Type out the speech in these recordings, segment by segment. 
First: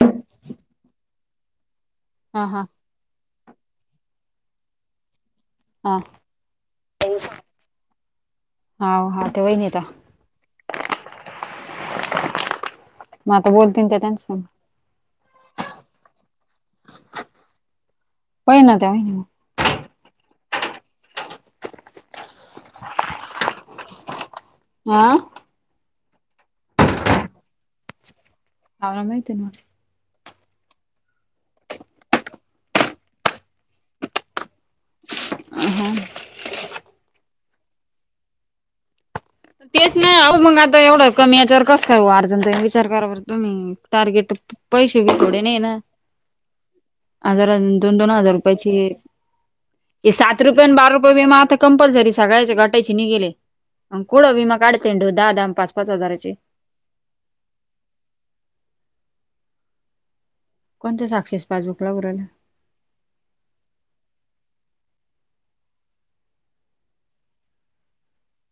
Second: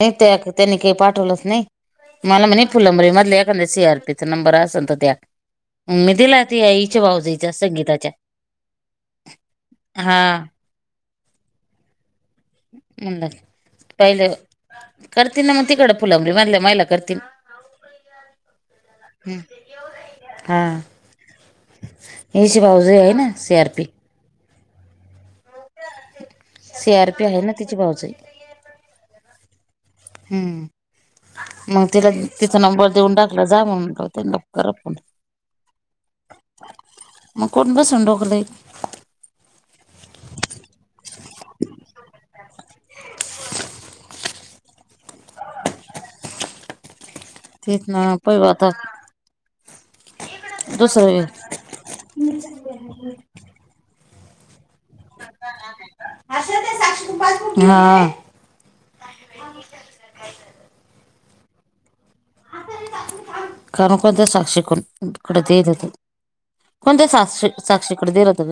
नाही त्या त्यांनी काही पाठवलंच नाही हा मला हा म्हणे फुलंबरी मधले एखाद्या शियार तिचा नंबर असल तर त्या हा मी दिला त्या ईच्या बावजीच्या संगीताच्या हाव हा त्या वहिनीचा. हा. मग म्हणल आता बोलतीन त्या त्यांच पहिल संग करतील ना मग तिकडं फुलावली मधल्या महिला करतील. होई ना त्या. हा [unintelligible] भाऊज आहे ना सी आर पी हा. सी आर पी आहे ना तिची भाऊजे. आराम हाय ते मग. हम्म. मग तिला तिथं नंबर देऊन टाकला. जा म्हवकर पण. हा मग कोण बसून डोकं लई. तेच नाही आहो मग आता एवढं कमी याच्यावर कस काय अर्जन विचार करा तुम्ही टार्गेट पैसे बी थोडे नाही ना. [unintelligible] हजार अन तेच दोन दोन ना हजार पहिलं आता रुपयची ये सात रुपये आणि बारा रुपये दुसरं बी म आता कंपल्सरी सगायचे घटायची नि गेले कोडं विमा काढते ढ दहा द पाच पाच हजाराचे हा. [unintelligible] पण ते साक्षीचं पासबुक लागू राल खरोखर ते साक्षीकडून तुकड देत होत. पण ते साक्षी साक्षी कड देत होत.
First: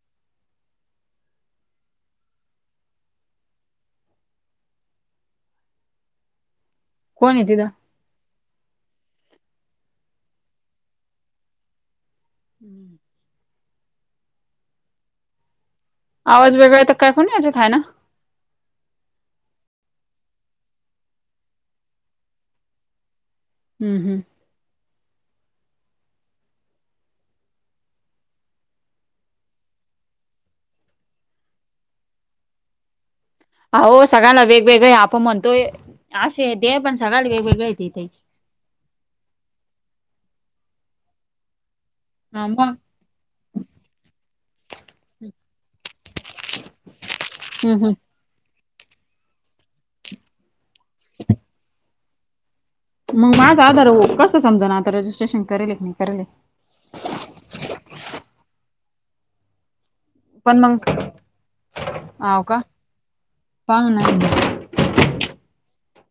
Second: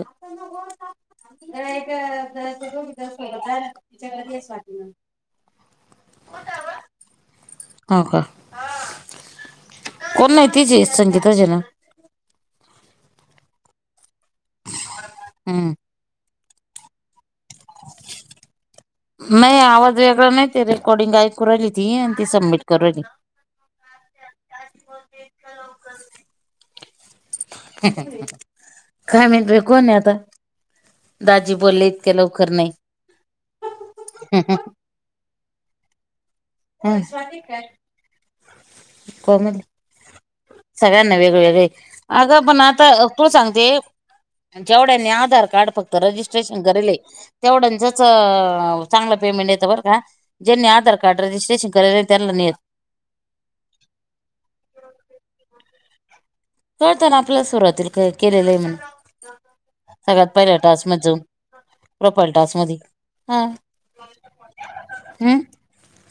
[unintelligible] कठ व कोण आहे तिथ हो का कोण नाही तीजी संगीता जन [unintelligible] हम्म आवाज वेगळा तर काय कोणी याच्यातय ना नाही आवाज वेगळा नाही ते रेकॉर्डिंग ऐकू राहिली ती आणि ती सबमिट करू राहिली. हम् हम् [unintelligible] काय म्हईत बाई कोण हे आता दाजी बोलले इतके लवकर नाही आओ सगळ्यांला वेगवेगळे आहे आपण म्हणतोय अस हाय ते पण सगळ्याला वेगवेगळे हाय कोमल सगळ्यांना वेगवेगळे हाय ती अगं हा पण मग आता तू सांगते जेवढ्यांनी आधार कार्ड फक्त रजिस्ट्रेशन करेले हम् हम् तेवढ्यांचच चांगला पेमेंट येतं बरं का ज्यांनी आधार कार्ड रजिस्ट्रेशन करल नाही त्यांना नाही येत मग माझा आधार कस समजा ना आता रजिस्ट्रेशन करलेय की नाही करलेय कळत ना आपल्या सुरुवाती क केलेलं आहे म्हणून सगळ्यात पहिल्या पण मग टास्क मध्ये जाऊन प्रोफाइल हाव टास्क का मधी ह. पाहू हम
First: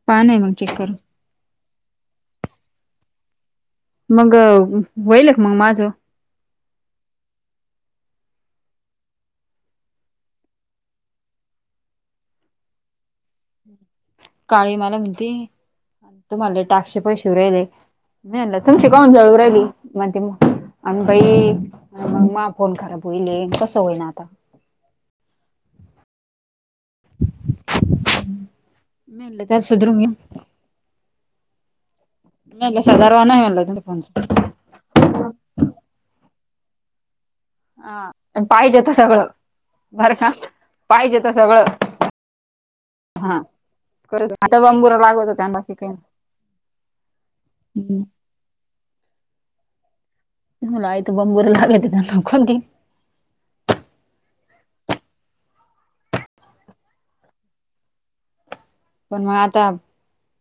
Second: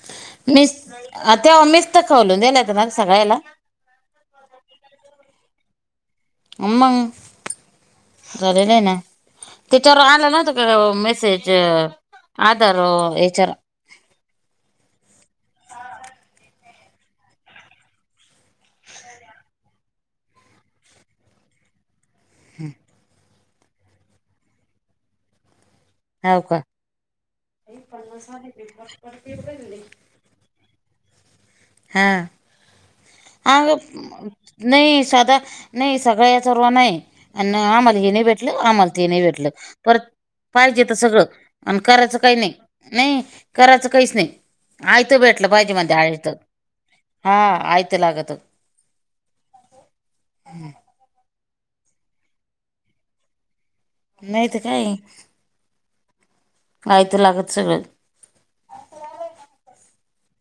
पहा ना मग चेक करून अ तेव्हा मीच त खोलून दिले होत ना सगळ्याला मग व्हायलय का मग माझं मंग झालेलं आहे ना त्याच्यावर आलं नव्हत का ग मेसेज आधार येच्या काळी मला म्हणती तुम्हाला लय टास्क चे पैसे येऊ राहिले मी म्हणलं तुमची काहून जळून राहिली म्हणती मगं आम्ही बाई मग मा फोन खराब होईलय कसं होईन आता हाव का मी म्हणलं त्याला सुधरून घे मी हा म्हणलं सदारवा नाही म्हणलं आग तुमच्या फोनचा. नाही साध नाही सगळ्या हे सर्वांना आहे. आन आम्हाला हा. हे नाही भेटलं पाहिजे आम्हाला तर ते नाही सगळं भेटलं परत बरं का पाहिजे तर सगळं आणि करायचं काही नाही नाही हा. करायचं काहीच नाही आता बंबूरा आयत लागत होत्या भेटलं पाहिजे बाकी काही म्हणते आयत हा आयत नाही. लागत तुला आयत बरं लागतं तर मग खाऊन घे नाही त काय कायत लागत सगळं पण मग आता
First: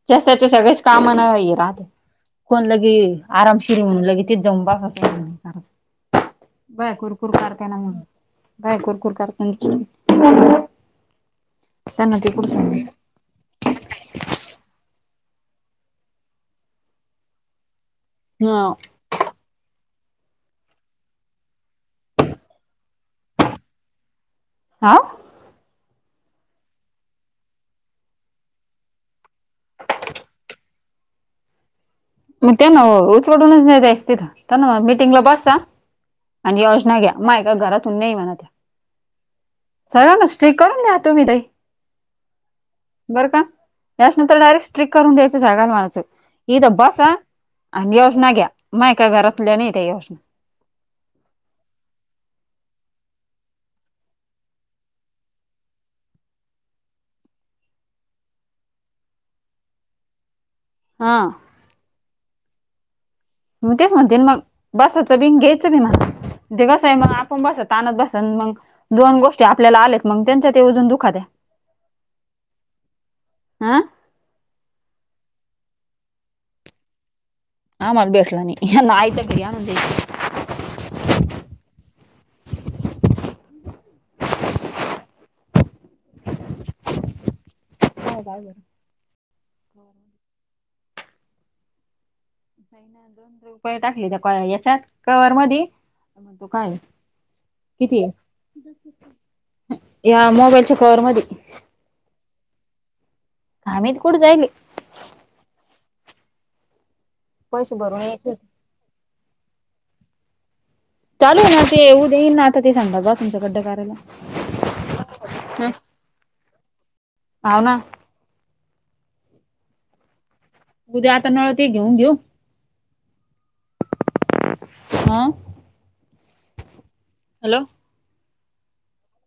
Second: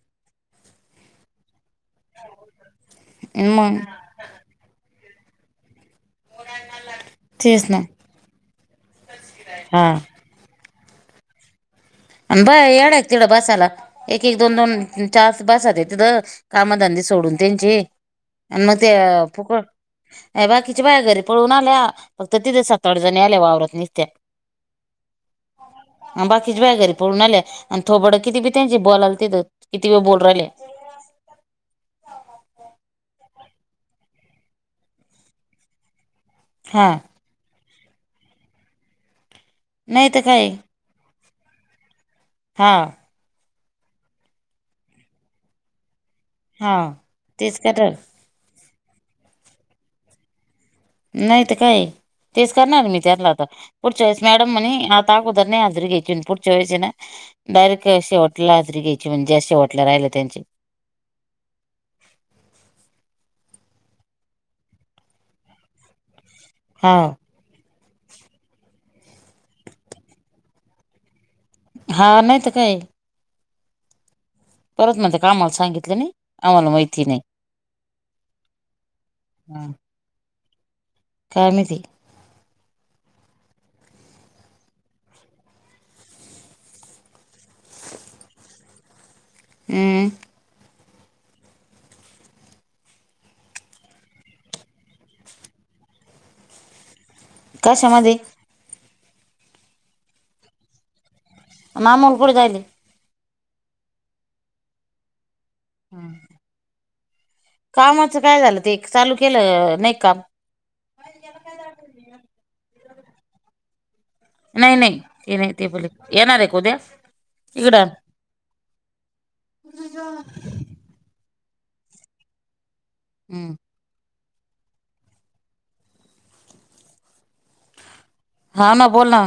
शासनाचे सगळेच काम ना हिला कोण लगे मग आरामशिर होऊन येतेच जाऊन बाता सांगून [inaudible] बाया कुरकुर करते ना म बाया कुरकुर करते हा ना अन बाया सांगायचं येड्यात तिड बसायला एक एक दोन दोन च्या आस पास आहेत तिथ कामधंदे सोडून त्यांचे आणि ह म ते फुकट या बाकीच्या बाय घरी पळून आल्या फक्त तिथे सात आठ जणी आल्या वावरत निसत्या हा आन बाकीच बाया घरी पळून आल्या आणि थोबाड किती बी त्यांचे बोलाले तिथं किती मी बोलू राहिले मग त्याना उचवडूनच नाही द्यायच तिथं त्याना म्हणा मीटिंगला बसा आणि हा योजना घ्या मायका घरातून नाही म्हणत आहे. नाही चला तर काय मस्त्री करून घ्या तुम्ही दही हा बरं का याच्यानंतर डायरेक्ट स्ट्रिक करून द्यायचं जागाला म्हणायचं इथं हा बस [inaudible] तेच कटर आणि योजना घ्या माय का घरातल्या नाही त्या योजना नाही तर काय तेच करणार मी त्यांनला आता पुढच्या वेळेस मॅडम म्हणे आता अगोदर नाही हजरीघ्यायची पुढच्या वेळेस हाय ना डायरेक्ट अ शेवट ला हजारी घ्यायची म्हणजे जे शेवट ला राहिले त्यांचे. हा मग, तेच म्हणते मंग बसायचं बिंग घ्यायचं बी मला ते कसं हा आहे मग कोण बसत आणत बसन? मंग, दोन गोष्टी आपल्याला आलेत. मग, त्यांच्या ते अजून दुखात आहे. हां. नाही तर काय! आं परत म्हणते का आम्हाला सांगितलं नाही? आम्हाला माहिती नाही. आम्हाला भेटल नाही. ह्यांना आयत घरी आणून हा द्यायचं. काय माहिती? [inaudible] हो बर. अं ना दोन रुपये टाकले त्या याच्यात कवर मधी. मग म्हणतो का? किती? कशामध्ये ह्या मोबाईलच्या कवर मधे मामा न कडे जायली. काय माहीत कुठं जायली? हं. पैसे भरून कामाचं यायचे काय होते. झालं? ते चालू केलं नाही काम? चालू हाय ना ते उद्या येईलना आता ते सांगतात. बाथरूमच खड्ड करायला. नाही नाही. ते नाही ते हा. बोल. येणार आहे उद्या हाव ना इकडं? [inaudible] उद्या आता नळ ते घेऊन देऊ. हं. अं - हॅलो. हां ना, बोल ना.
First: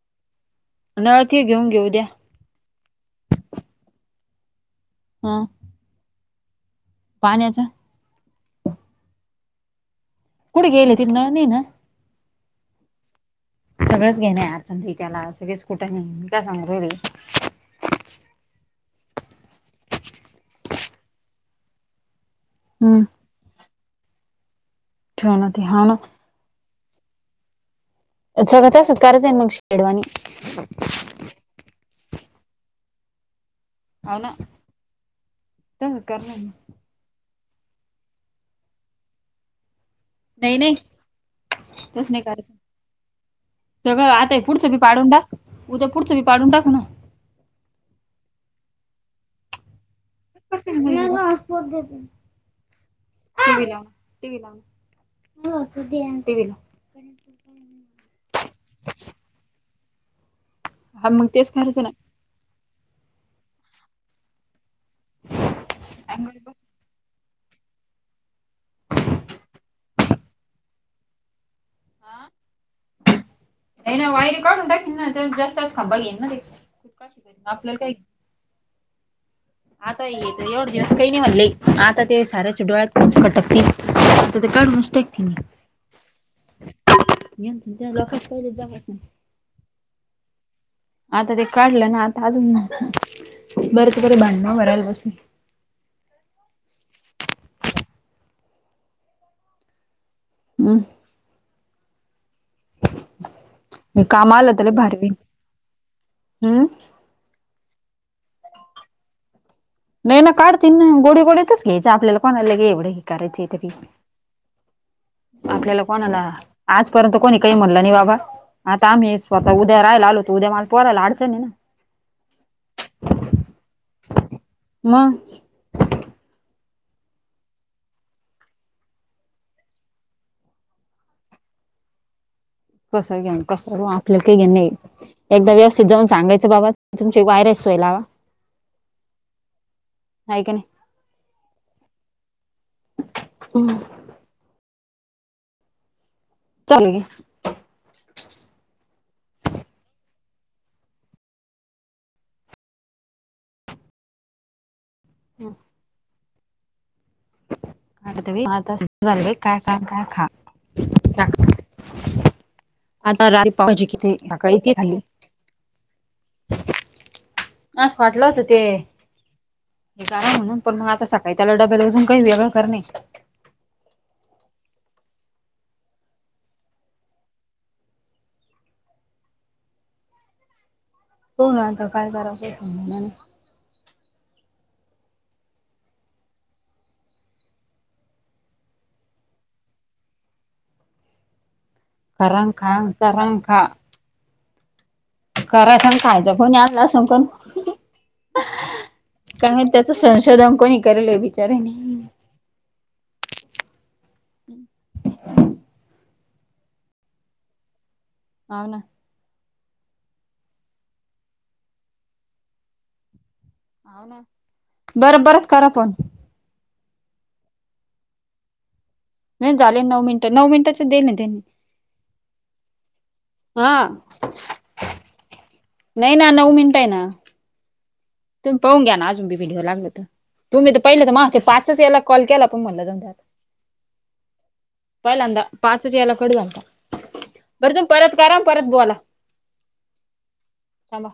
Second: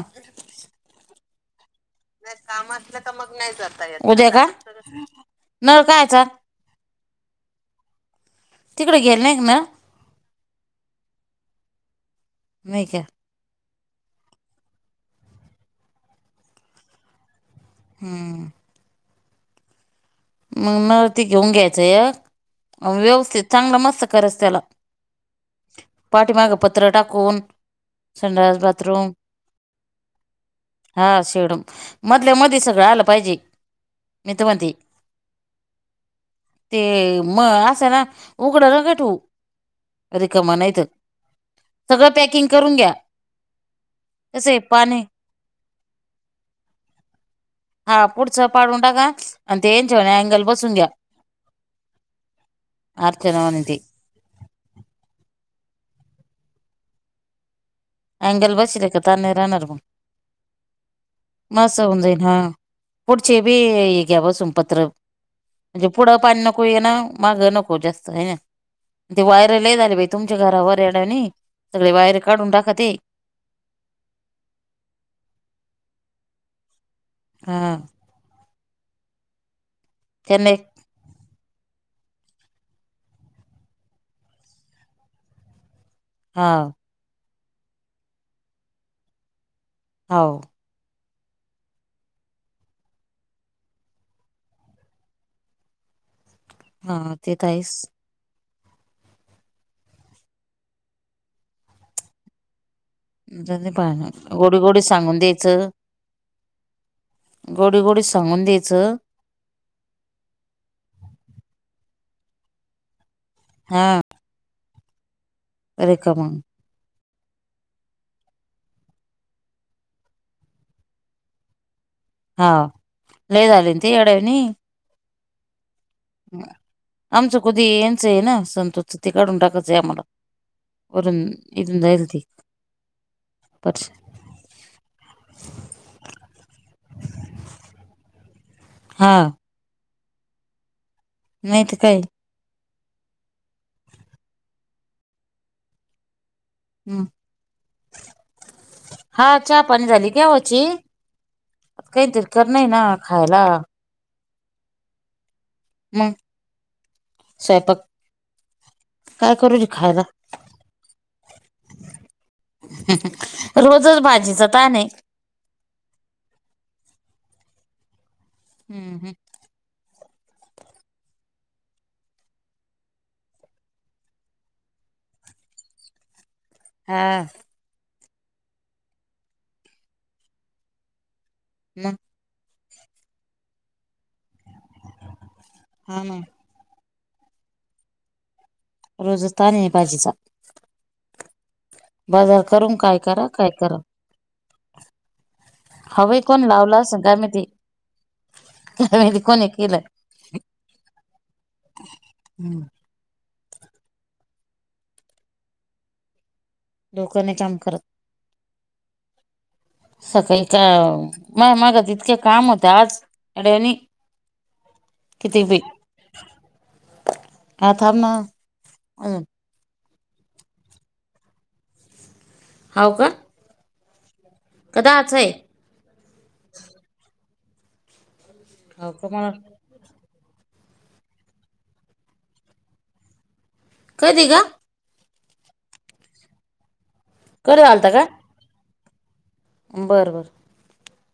नळ ते घेऊन घेऊ उद्या. नाही काम असलं तर मग नाही जाता येतं. उद्या का? हां. नळ काय ह्याचा? पाण्याचा. तिकडें गेले नाही का मग? कुठं गेले ते नळ नाही ना! नाही का? सगळंच घेणे अडचण त्याला, सगळेच कुठे घे मी का सांगू रे? हं. मग मळ ती घेऊन घ्यायचंय एक. आणि हम्म व्यवस्थित चांगला मस्त करच त्याला. ठेव ना ते हा ना पाठीमाग प त्र टाकून संडास सगळं तसंच बाथरूम करायचं आहे मग शेडवाणी. हां. शेडम मधल्या मधी सगळं आलं पाहिजे. हाव ना, मी तर म्हणते तसंच करावं लागणारं. ते मग असं ना उघड नका ठेवू. रिकम नाही नाही नाहीत सगळं तस नाही पॅकिंग करायचं करून घ्या. सगळं आताय कसं आहे पुढचं बी पाणी पाडून टाक. उद्या पुढचं बी पाडून टाकू ना. हा पुढचं पाडून टाका. आणि ते अँगल बसवून घ्या. टीव्ही अर्चना वाणी ते [unintelligible] [inaudible] सुध आणतीला. [unintelligible] [inaudible] आयंगल बसुलतर पार नही राहणार ब. अन म म असं हुंजयल हा पुढचेबी, घ्याव सुमपतरा म्हणजे पुढं पाणि नको येन मागं नको जास्तहायना. ते वायर लई झाली बाई तुमच्या घरावर येडानी, सगळे वायरे काढून टाकत ते. नाही ना वायर काढून टाकेन ना तर, जास्त खांबा घेईन ना हा तेआपल्याला काय आता येलंत त्यांना एक होयचं. जास्त कयन वाढले आता ते सारा चिखलात कटाकतिन ते काड निस्तातंय. हः घ [unintelligible] [inaudible] हओ. आता ते काढलं ना आता अजून बरेच बरे, भांडणवंरायला बसू-. हा ते त आहेच. हमः जयन दे हे पाळणायत काम गोडी गोडी सांगून द्यायचं. हम्म गोडी गोडी सांगून यायचं नाही ना काढतील ना गोडे गोडे तरच घ्यायच. आपल्याला कोणाला के एवढं हे करायचे तरी हा आपल्याला कोणा ना रिकाम आजपर्यंत कोणी काही म्हणलं नाही बाबा आता आम्ही स्वतः उद्या राहायला आलो उद्या, मला पोरायला अडचणी ना. हा ल झाले ते एडानी मगं आमचं कुधी येयचंय ना संतोच ते काढून टाकायचंय आम्हाला. [unintelligible] वटण इ जायलती. कसं घ्यानं कसं आपल्याला काही घे नाही. एकदा व्यवस्थित जाऊन सांगायचं, बाबा तुमची वायरस सोईलवा. हांआ.. हाय का? नाही. नाही त कांय. [unintelligible] हंमः चालेल हम् हा चहा पाणी झाली घ्यावची. केयितर कर नईना खायाला. हमः हमः स्वयपाक. आ त तेबी वादलय काय टाक काय खा. आताात रातपावजी की रोजच काय? भाजीचा येतेलं कीं ताण आहे खायली. आस वाटलं होते. हम्म हम्म [unintelligible] हे का म्हणून पण मग, आता सकाळी त्याला डब्याला अजून काही वेगळं कर नाही. हं अं.. हो ना आता मग काय करावं सज. हाना.. रोज तान अय बाजीचा. बाजार करांग करून खा काय करा? करांग काय करा? करायचा हवंय खायचा कोण पण लावला असेल काय माहिती [unintelligible] काय माहिती कोणी काय केलं त्याच संशोधन कोणी करले बिचाऱ्यानी. हम्म [inaudible] डोक नाय काम करत. आनं सकाळी काव मी मागे इतके काम होतं आज. अडाणी बरं बरंच कितीबी करा फोन हा थांब ना नाय झाले नऊ मिनटं नऊ मिनटंच देन त्यांनी. हाव का हा का दहाच ये नई ना नऊ मिनटं ये ना. तुमही पाहुन हाव घ्या ना का अजून मला बी व्हिडिओ लागल तर, तुम्ही तर पहिले मा ते पाच याला कॉल केला पण महनल जाऊदे आता. कधी ग पहिल्यांदा पाचच याला कट जलता. कट झालता का? करा परत बोला. बरं बरं हॅलो